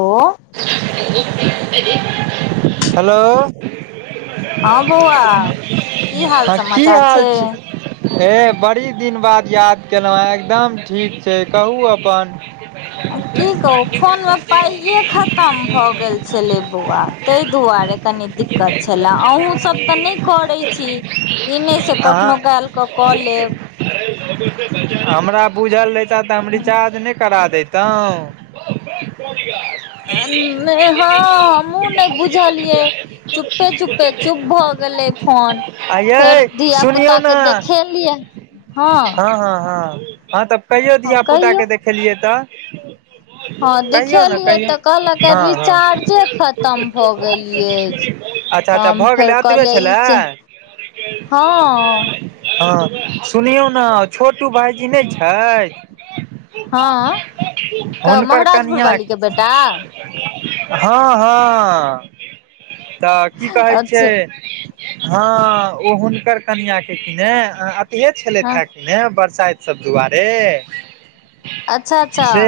ओ hello हँ बौआ की हाल समाचार छै ए बड़ी दिन बाद याद केलहुँ है एकदम ठीक छै कहू अपन आब की कहू फोनमे पाइये खतम भऽ गेल छलै बौआ ताहि दुआरे कनि दिक तब छलए अहूँ सब तऽ नहि करै छी ई नहि से अहाँ कखनो काल कऽ क लेब हमरा बुझल रहिता तऽ हम रिचार्ज नहि करा देैतहुँ हँ हमहु ने बुझलियै चुपे चुपे चुप भ गेलै फोन आ फेर यै धिय सुनियौ पुता ने के देखेलियै हँ हँ हँ हँ तऽ कहियो हँ धियापुताके कहियौ देखेलियै तऽ हँ देखिलियए तऽ कहलक ह ह रिचार्जे खतम भऽ गेल अछि अच्छा तऽ त हम भऽ फेर गेलै आब एतबे कहलियै ई छलै से हँ हँ सुनियौ ने छोटू भायजी नहि छै हँ क महाराजपुर कनियाँ बाली के बेटा हँ हँ तऽ की कहै अच्छा छियै हँ ओ हुनकर कनिआँके किने अथि छलथि हँ हे नहि बरसाइत सब दुआरे अच्छा अच्छा से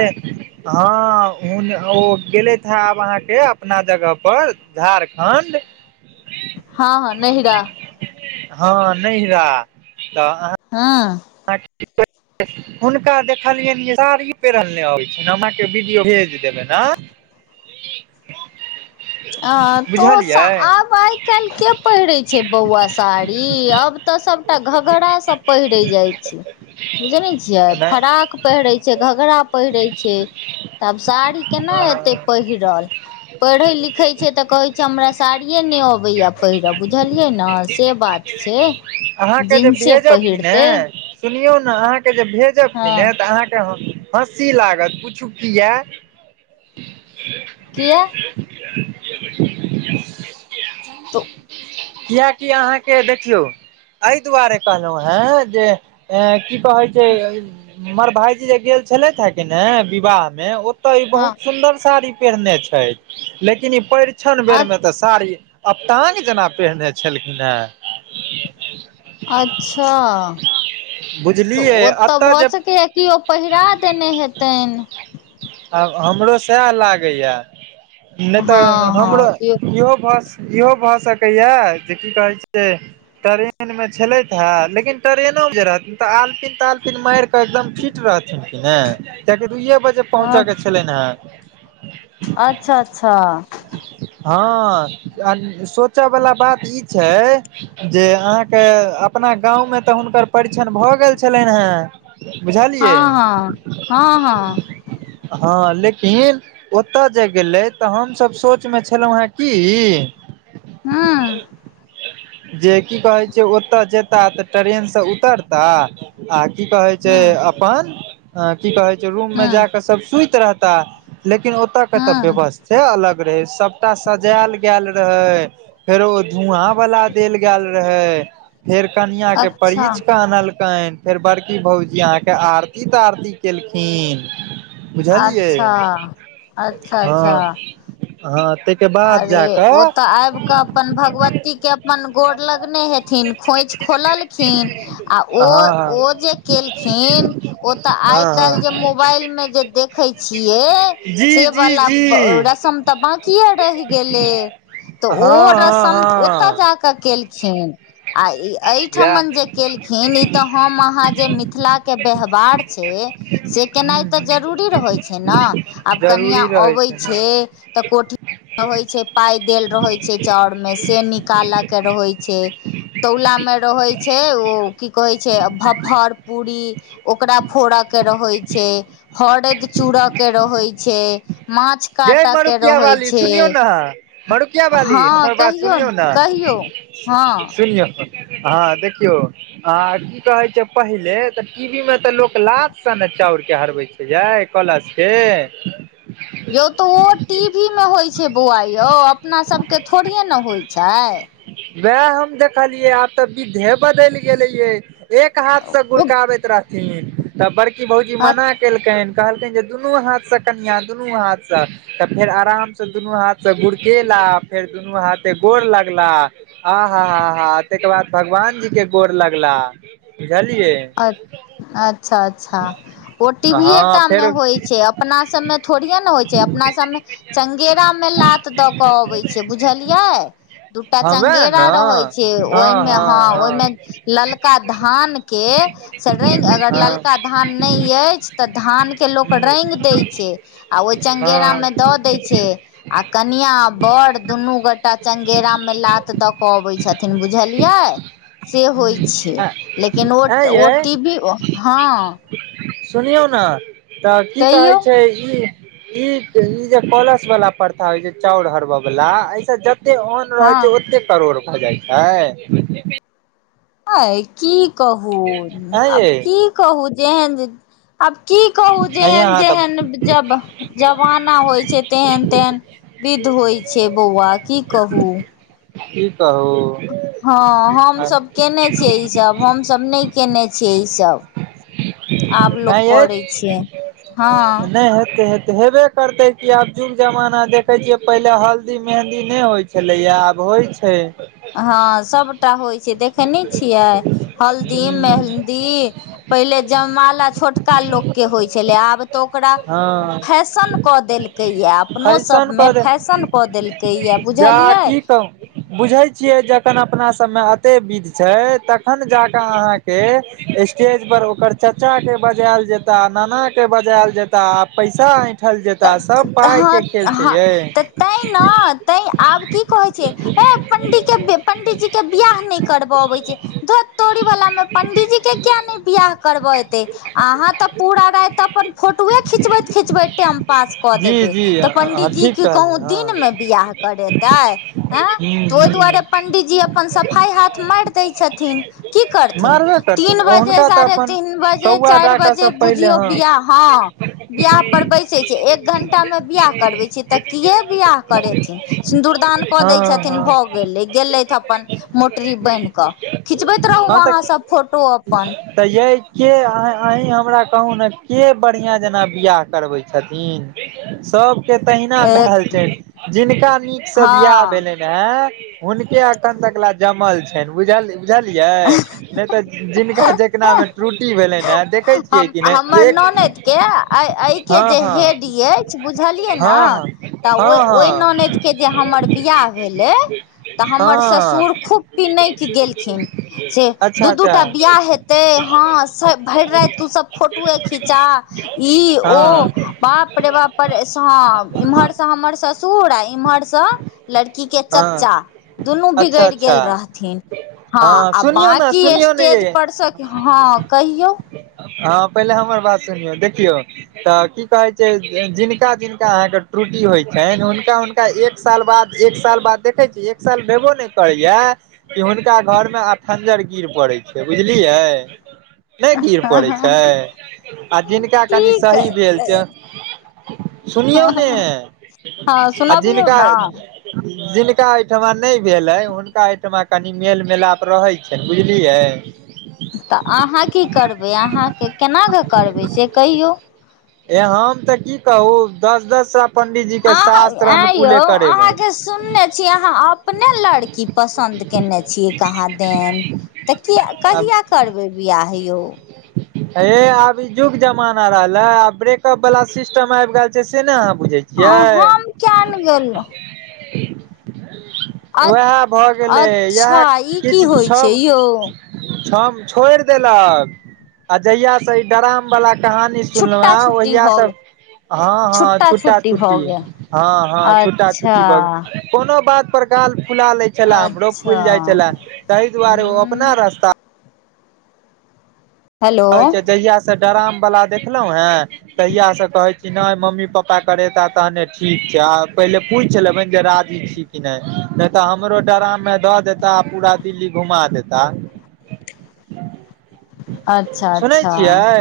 हँ हून ओ गेलैथहै आब अहाँके अपना जगह पर झारखण्ड हँ हँ नहिरा हँ नहिरा तऽ अह हँ हँ ठीक [unintelligible] हुनका देखलियनि साड़ी पेरल अबै छैश हम कहां के वीडियो भेज देब देब ने [inaudible] अ तो बुझलियै आब आ आइ काल् के पहिरे छै बौआ साड़ी अब तऽ सबटा घघड़ा सब पहिरे जाय छै बुझै नै छियै नहि फराक पहिरै छै घघरा पहिरै छै त आब साड़ी केना एतै हँ पहिरल पढ़े लिखै छै तऽ कहैत छै हमरा साड़िए नहि अबैया पहिरब बुझलियै ने से बात छै छै आहाँके जे भेजब ने सुनियौ ने आहाँके जे भेजब हँ किने तऽ आहाँके हम हँसी लागत पूछू की किया किया क [inaudible] तऽ कीयाकि अहाँके देखियौ एहि दुआरे कहलौ हें जे की कहै छै हमर भाईजी जे गेल छलै हे किने विवाह मे तऽ ई हँ बहुत सुदर साड़ी पहिरने छै लेकिन ई परीछन अ बेर में तऽ साड़ी अपटांग जेना पहिरने छलखिन हे अच्छा तऽ बुझलियै ओ तऽ एतऽ भऽ जे सकैए कि ओ पहिरा देने हेतेन आब हमरो सएह लागैए नहि हँ तऽ हमरो हँ केओ इहो भष इहो भऽ सकैया जे की कहै छै ट्रेन मे छलैत हे लेकिन ट्रेनो जे रहतै तऽ आलपिन तालपिन मार एकदम फिट रहथिन ने कियाकि दुए बजे पहुँचै के छलेन हें अच्छा अच्छा हँ आ सोचयवला बात ई छै जे अहाँके अपना गाँवमे तऽ हुनकर परीक्षण भ गेल छलनि हँ बुझलियै हँ हँ हँ हँ हँ लेकिन ओतय जे गेलै तऽ हमसभ सोचमे छलहुँ हे की हँ जे की कहै छै ओतौ जेताह तऽ ट्रेनसँ उतरता आ की कहै छै हूँ अपन की कहैत छै रूममे जा हूँ कऽ सभ सुति रहता लेकिन ओतयके तऽ हूँ व्यवस्थे अलग रहै सभटा सजायल गेल रहै फेर ओ धुआँ वला देल गेल रहै फेर कनिया के अच्छा परिछ क आनलकैन फेर बड़की भौजी आँहा के आरती तरती केलखिन बुझलियै अच्छा अच्छा हँ अच्छा हँ त के बाद जा कऽ केऽ अपन भगवती के अपन गोर लगने हेथिन खोंइछि खोलल खिन हँ हँ ओ जे केलखिन् ओ त आय हँ हँ कायल मोबाईल में जे देखे छियए जी से जी वला जी रसम तऽ बकए रहि गेलै तऽ ओ हँ हँ रसम ओतय हँ जाकऽ केलखिन आ कि इएह ठमन जे केलखिन ई तऽ हम आहाँ जे मिथिलाके व्यवहार छै से केनाइ हूँ तऽ हूँ जरूरी रहैत छै ने आब कनिआ जरूरी रहै अबैत छै हँ तऽ कोठी रहै छै पाय देल रहे छै चाउर मे से निकालऽ के रहै छै तौलामे रहैत छै ओ की कहैत छै भफर पूरी ओकरा फोड़यके रहै छै हरदि चूड़यके रहै छै माछ ये काटऽ के मरूकिया रहै वाली छै सुनियौ ने मरुकिया बाली हँ हमर बात कहियौ सुनियौ ने कहियौ हँ हँ देखियौ की कहै छै पहिले तऽ टीबी में तऽ लोक लाद से ने चाउर के हरबे छै य कलश के यौ तऽ ओ टी वी मे होइत छै बौआ यौ अपना सबके थोड़े ने होइत छै वएह हम देखलियै आब तऽ विधे बदलि गेलेे एक हाथ से ओ गुड़काबैत रहथिन तब बड़की भौजी मना क केलकैन कहलैकैन जे दुनू हाथ से कनिया दुनू हाथ से तऽ फेर आराम से दुनू हाथ त गुड़केेला फेर दुनू हाथे गोर लगला आहा आ हा तकर बाद भगवान जी के गोर लगला बुझलियै अ अच्छा अच्छा ओ हँ टीवीएटा मे फेरो होइ छै अपना सबमे थोड़ए ने होइ छै अपना सबमे चंगेरा मे लात दऽ केऽ अबै छै बुझलियै दूटा हँ वएह चंगेरा न रहै छै ओहिमे हँ ओहिमे ललका धान के स रंग अगर हँ ललका त धान नहि अछि तऽ धानके लोक रैंग दै छै आ ओ हँ चंगेरा हँ मे दऽ दै छै आ कनिया बड़ दुनू गोटा चंगेरा मे लात दऽ कऽ अबैत छथिन न बुझलियै से होइ छै लेकिन ओ ऐं ओ यै टी वी हँ सुनियौ ने तऽ की कहै कहियौ छै ई ई ई जे कलश वाला प्रथा होय छै चाउर हरबे वाला अय स जते अन रहै छै हँ ओते करोड़ भऽ जाइत छै अ की कहू ऐं आब यै की कहू जेहन आब की कहू हैया जेहन अहाँ तऽ जेहन जब जमाना होइ छै तेहन तेहन विध होइ छै बौआ की कहू की कहु हँ हमसभ केने छियै ईसभ हमसभ नहि कने छियै ईसभ आब ऐं लोक यैं करै नहि छै हँ नहि होेतै हेतै हेबै करतै की आब जुग जमाना देखे छियै पहिले हल्दी मेहंदी नहि होइ छलैया आब होइ छै हँ सभटा होइ छै देखेने छियै हल्दी हूँ मेहन्दी पहिले जयमाला छोटका लोकके होइ छलै आब तऽ ओकरा हँ फैशन कऽ देलकै यए अपनो फैशन सभमे कऽ दे फैशन कऽ देलकै यए बुझलियै बुझैत छियै जखन अपना सभमे अते विध छै तखन जा कऽ अहाँके स्टेज पर ओकर चाचा के बजायल जेता नाना के बजायल जेता आ पैसा ऐंठल जेता सभ पाइके खेल छै यै तै ने तै आब की कहैत छै ह पंडित के पंडितजी के बियाह नहि कर आबैत छै धत तोरी वाला मे पंडीजी के किया नहि बियाह करबे एते अहाँ तऽ पूरा राति अपन फोटोए खिचबैत खिचबैत टेम पास कऽ जी देबे जी तऽ पंडीजी ठीक की कहूँ कहलियै दिन हँ मे बियाह करेतै हँ हूँ तऽ ओहि दुआरे हूँ पण्डीजी अपन सफाइ हाथ मारि दैत छथिन की करथिन मारबे करथिन तीन बजे हुनका तऽ साढ़े अपन तीन बजे कौआ चारि डाका बजे सब पहिले बुझियौ बियाह हँ बियाह पर बैसे छै एक घंटा में बियाह करबै छै तऽ किए बियाह करेथिन सिन्दूरदान कऽ हँ दै हँ छथिन भऽ गेलै गेलथि अपन हँ मोटरी बान्हि कऽ खिचबैत हँ रहू तऽ अहाँसभ फोटो अपन तऽ ये के आँही हमरा कहु ने के बढ़िया जेना बियाह करबै छथिन सब के तहिना भेल छेन जिनका नीकसँ बियाह हँ भेलेन ऐं हुनके अखन तक ल जमल छनि बुझ बुझलियै नहि तऽ जिनका जकनामे त्रुटि भेलेन है देखै छियै हम कि हमर नहि एक ननद के ऐ ऐ के हँ जे हँ हेड अछि बुझलियै ने हँ हँ तऽ ओहि ओहि हँ ननद के जे हमर बियाह भेलै तऽ हँ हमर हँ ससुर खूब पिनैक गेलखिन से अच्छा दू दू अच्छा टा बियाह हे ते हँ भरि राति तू सब फोटोए खीचा इ ओ हँ बाप रे बाप रे बाप परेशान इम्हर से हमर ससुर आ इम्हर लड़की के हँ चच्चा दुनू अच्छा बिगैड़ अच्छा गेल रहथिन हँ आ सुनियौ ने बाकी सुनियौ ने स्टेज यै पर से हँ कहियौ हँ पहिले हमर बात सुनियौ देखियौ तऽ की कहैत छै जिनका जिनका अहाँके त्रुटि होइ छनि हुनका हुनका एक एक साल बाद एक साल बाद देखै छी एक साल भेबो नहि करैया कि हुनका घरमे आखंजर गिर पड़ैत छै बुझलियै नहि गिर ह पड़ैत छै आ जिनका कनि ठीक सही भेल छै सुनियौ ने हँ आ सुनबियौ जिनका ने जिनका ओहिठमा नहि भेलै हुनका ओहिठमा कनि मेल मिलाप रहैत छनि बुझलियै तऽ अहाँ की करबै अहाँके केनाकऽ करबै से कहियौ ए हम तऽ की कहू दस दस से ऐह ऐं यौ अहाँके सुनने छी अहाँ अपने लड़की पसन्द केने छियै कहाँ देन तऽ किया आब कहिया करबै बियाह यौ [inaudible] हये आब युग जमाना रहले आ ब्रेकअप वाला सिस्टम आबि गेल छै से ने अहाँ बुझे छी आ हम कीयाने गेलहु अ उएह भऽ गेलै इएह अच्छा ई किछ की होइ छै छभ यौ छब छोड़ि देलक आ जहिया से ई डराम वला कहानी सुनलहु छुट्टा हें छुट्टी ओहिया भऽ से गेल हँ हँ छुट्टा छुटा भऽ छुट्टी गेल हँ हँ छुटा अच्छा छुट्टी भ कोनो बात पर गाल फुला लै छले हमरो अच्छा फुलि जाय छलै तहि दुआरे ओ अपना हूँ रास्ता हेलो जहिया से डराम वाला देखलहुं है तहिया से कहे छी न मम्मी पापा के करेता तहने ठीक छै पहिले पूछि लेबैन जे राजी छी कि नहि तऽ हमरो डराम में दऽ देता पूरा दिल्ली घुमा देता अच् सुनै छियै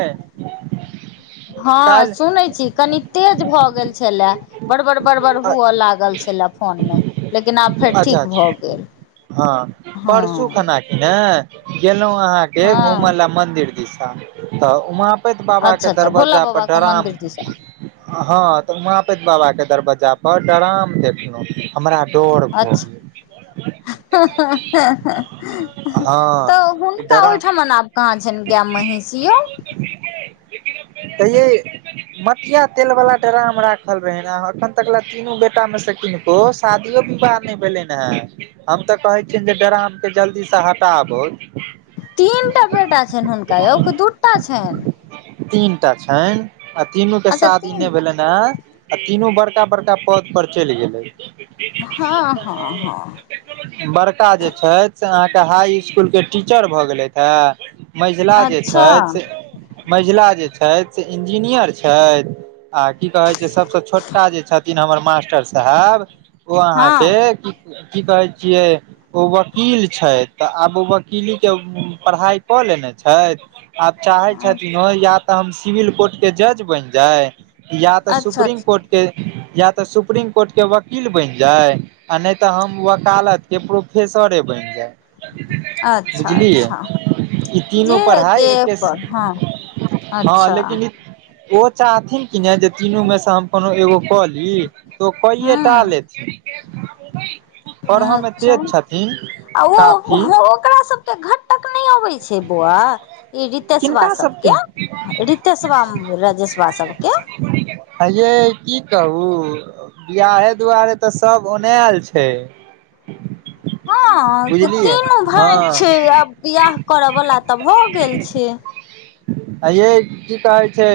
हँ काल्हि सुनैत छी कनी तेज भऽ गेल छलए बड़बर बड़बर हुअ लागल छऽले फोनमे लेकिन आब फेर अच्छा ठीक भऽ अच्छा गेल हँ परसू हँ खना किने गेलहुं अहाँके हँ घुमय ल मंदिर दिशा तऽ वहाँ पैत बाबा के अच्छा अच्छा भोला दरवाजा पर बाबाके डराम मन्दिर दिसा आ हँ तऽ वहापैत बाबा के दरवजा पर डराम देखलहु हमरा डोर र [inaudible] हं हऽ ह ऽ हँ तऽ ई हुनका डराम ओहिठमन आब कहां छैन गेऽ महिष यौ [inaudible] तऽयै मटिया तेल वाला ड्राम राखल रहे एखन तक ल तीनू बेटा मे से किनु ओ शादियो विवाह नहि भेलैन हँ हम तऽ कहै छियनि जे ड्रामके जल्दी से हटाबोथ तीन टा बेटा छैन हुनका यौ की दूटा छैन तीनटा छनि आ तीनू के अच्छा शादी नहि तीन भेलनि हें आ तीनू बड़का बड़का पद पर चलि गेलै ीदी [unintelligible] टी भी हँ लगता हँ हँ है बड़का जे छथि से अहाँके हाई स्कूल के टीचर भऽ गेलैथा मझीला जे अच्छा छथि से महिला जे छथि से इंजीनियर छथि आ की कहै छै सभसँ छोटका जे छथिन हमर मास्टर साहेब ओ अहाँके हँ की कहै छियै ओ वकील छै तऽ आब ओ वकील के पढ़ाइ कऽ लेने छै आब चाहे छथिन तऽ हम सिविल कोर्ट के जज बन जाय या तऽ अच्छा सुप्रीम कोर्ट के या तऽ सुप्रीम कोर्ट के वकील बेन जाय आ नहि तऽ हम वकालत के प्रोफेसरे बनि जायब। अच्छा अच्छा ई जे तीनो पढ़ाइ जे एके अपन हँ हँ अच्छा लेकिन ई ओ चाहथिन कि ने जे तीनू मे से हम कोनो एगो कऽ ली तो कईयटा हँ लेथि अच्छा तेज छथिन आ ओ काफी ओकरा सबके घटक नहि [unintelligible] नहि अबै छै बौआ ई रितेशवा सबके रितेशबा रजेशबा सबके हये की कहू बिआहे दुआरे तऽ सब औनायल छै हाँ से बुझलियै तीनू भाई छै आ हँ बियाह करऽ वाल तऽ भए गेल छै हाँ ये की कहे छै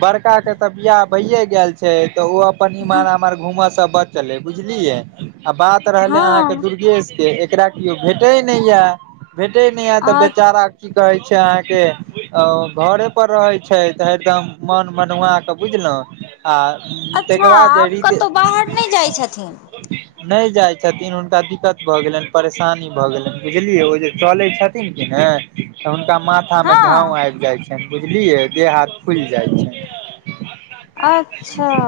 बड़का के तऽ बियाह भैए गेल छै छै तऽ ओ अपन इमार आमार घूमऽ से बचलै बुझलियै। आ बात रहलै हँ अहाँके दुर्गेशके एकरा केओ भेटै नहि य भेटै नहि है आ तऽ बेचारा की कहै छै अहाँके घरे पर रहै छै तऽ हरदम मन मनुआ क बुझलौ आ अच्छा ताहिके बाद आब रीते कतहु बाहर नहि जाइ छथिन नहि जाइ छथिन हुनका दिक्कत भऽ गेलनि परेशानी भऽ गेलनि बुझलियै ओ जे चलै छथिन ने तऽ हुनका माथा मे झाव हँ आब जाइ छै बुझलियै देह हाथ फुल जाइ छै अच्छा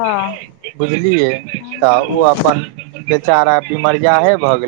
बुझलियै तऽ ऊ अपन बेचारा बिमरिया भए गेलै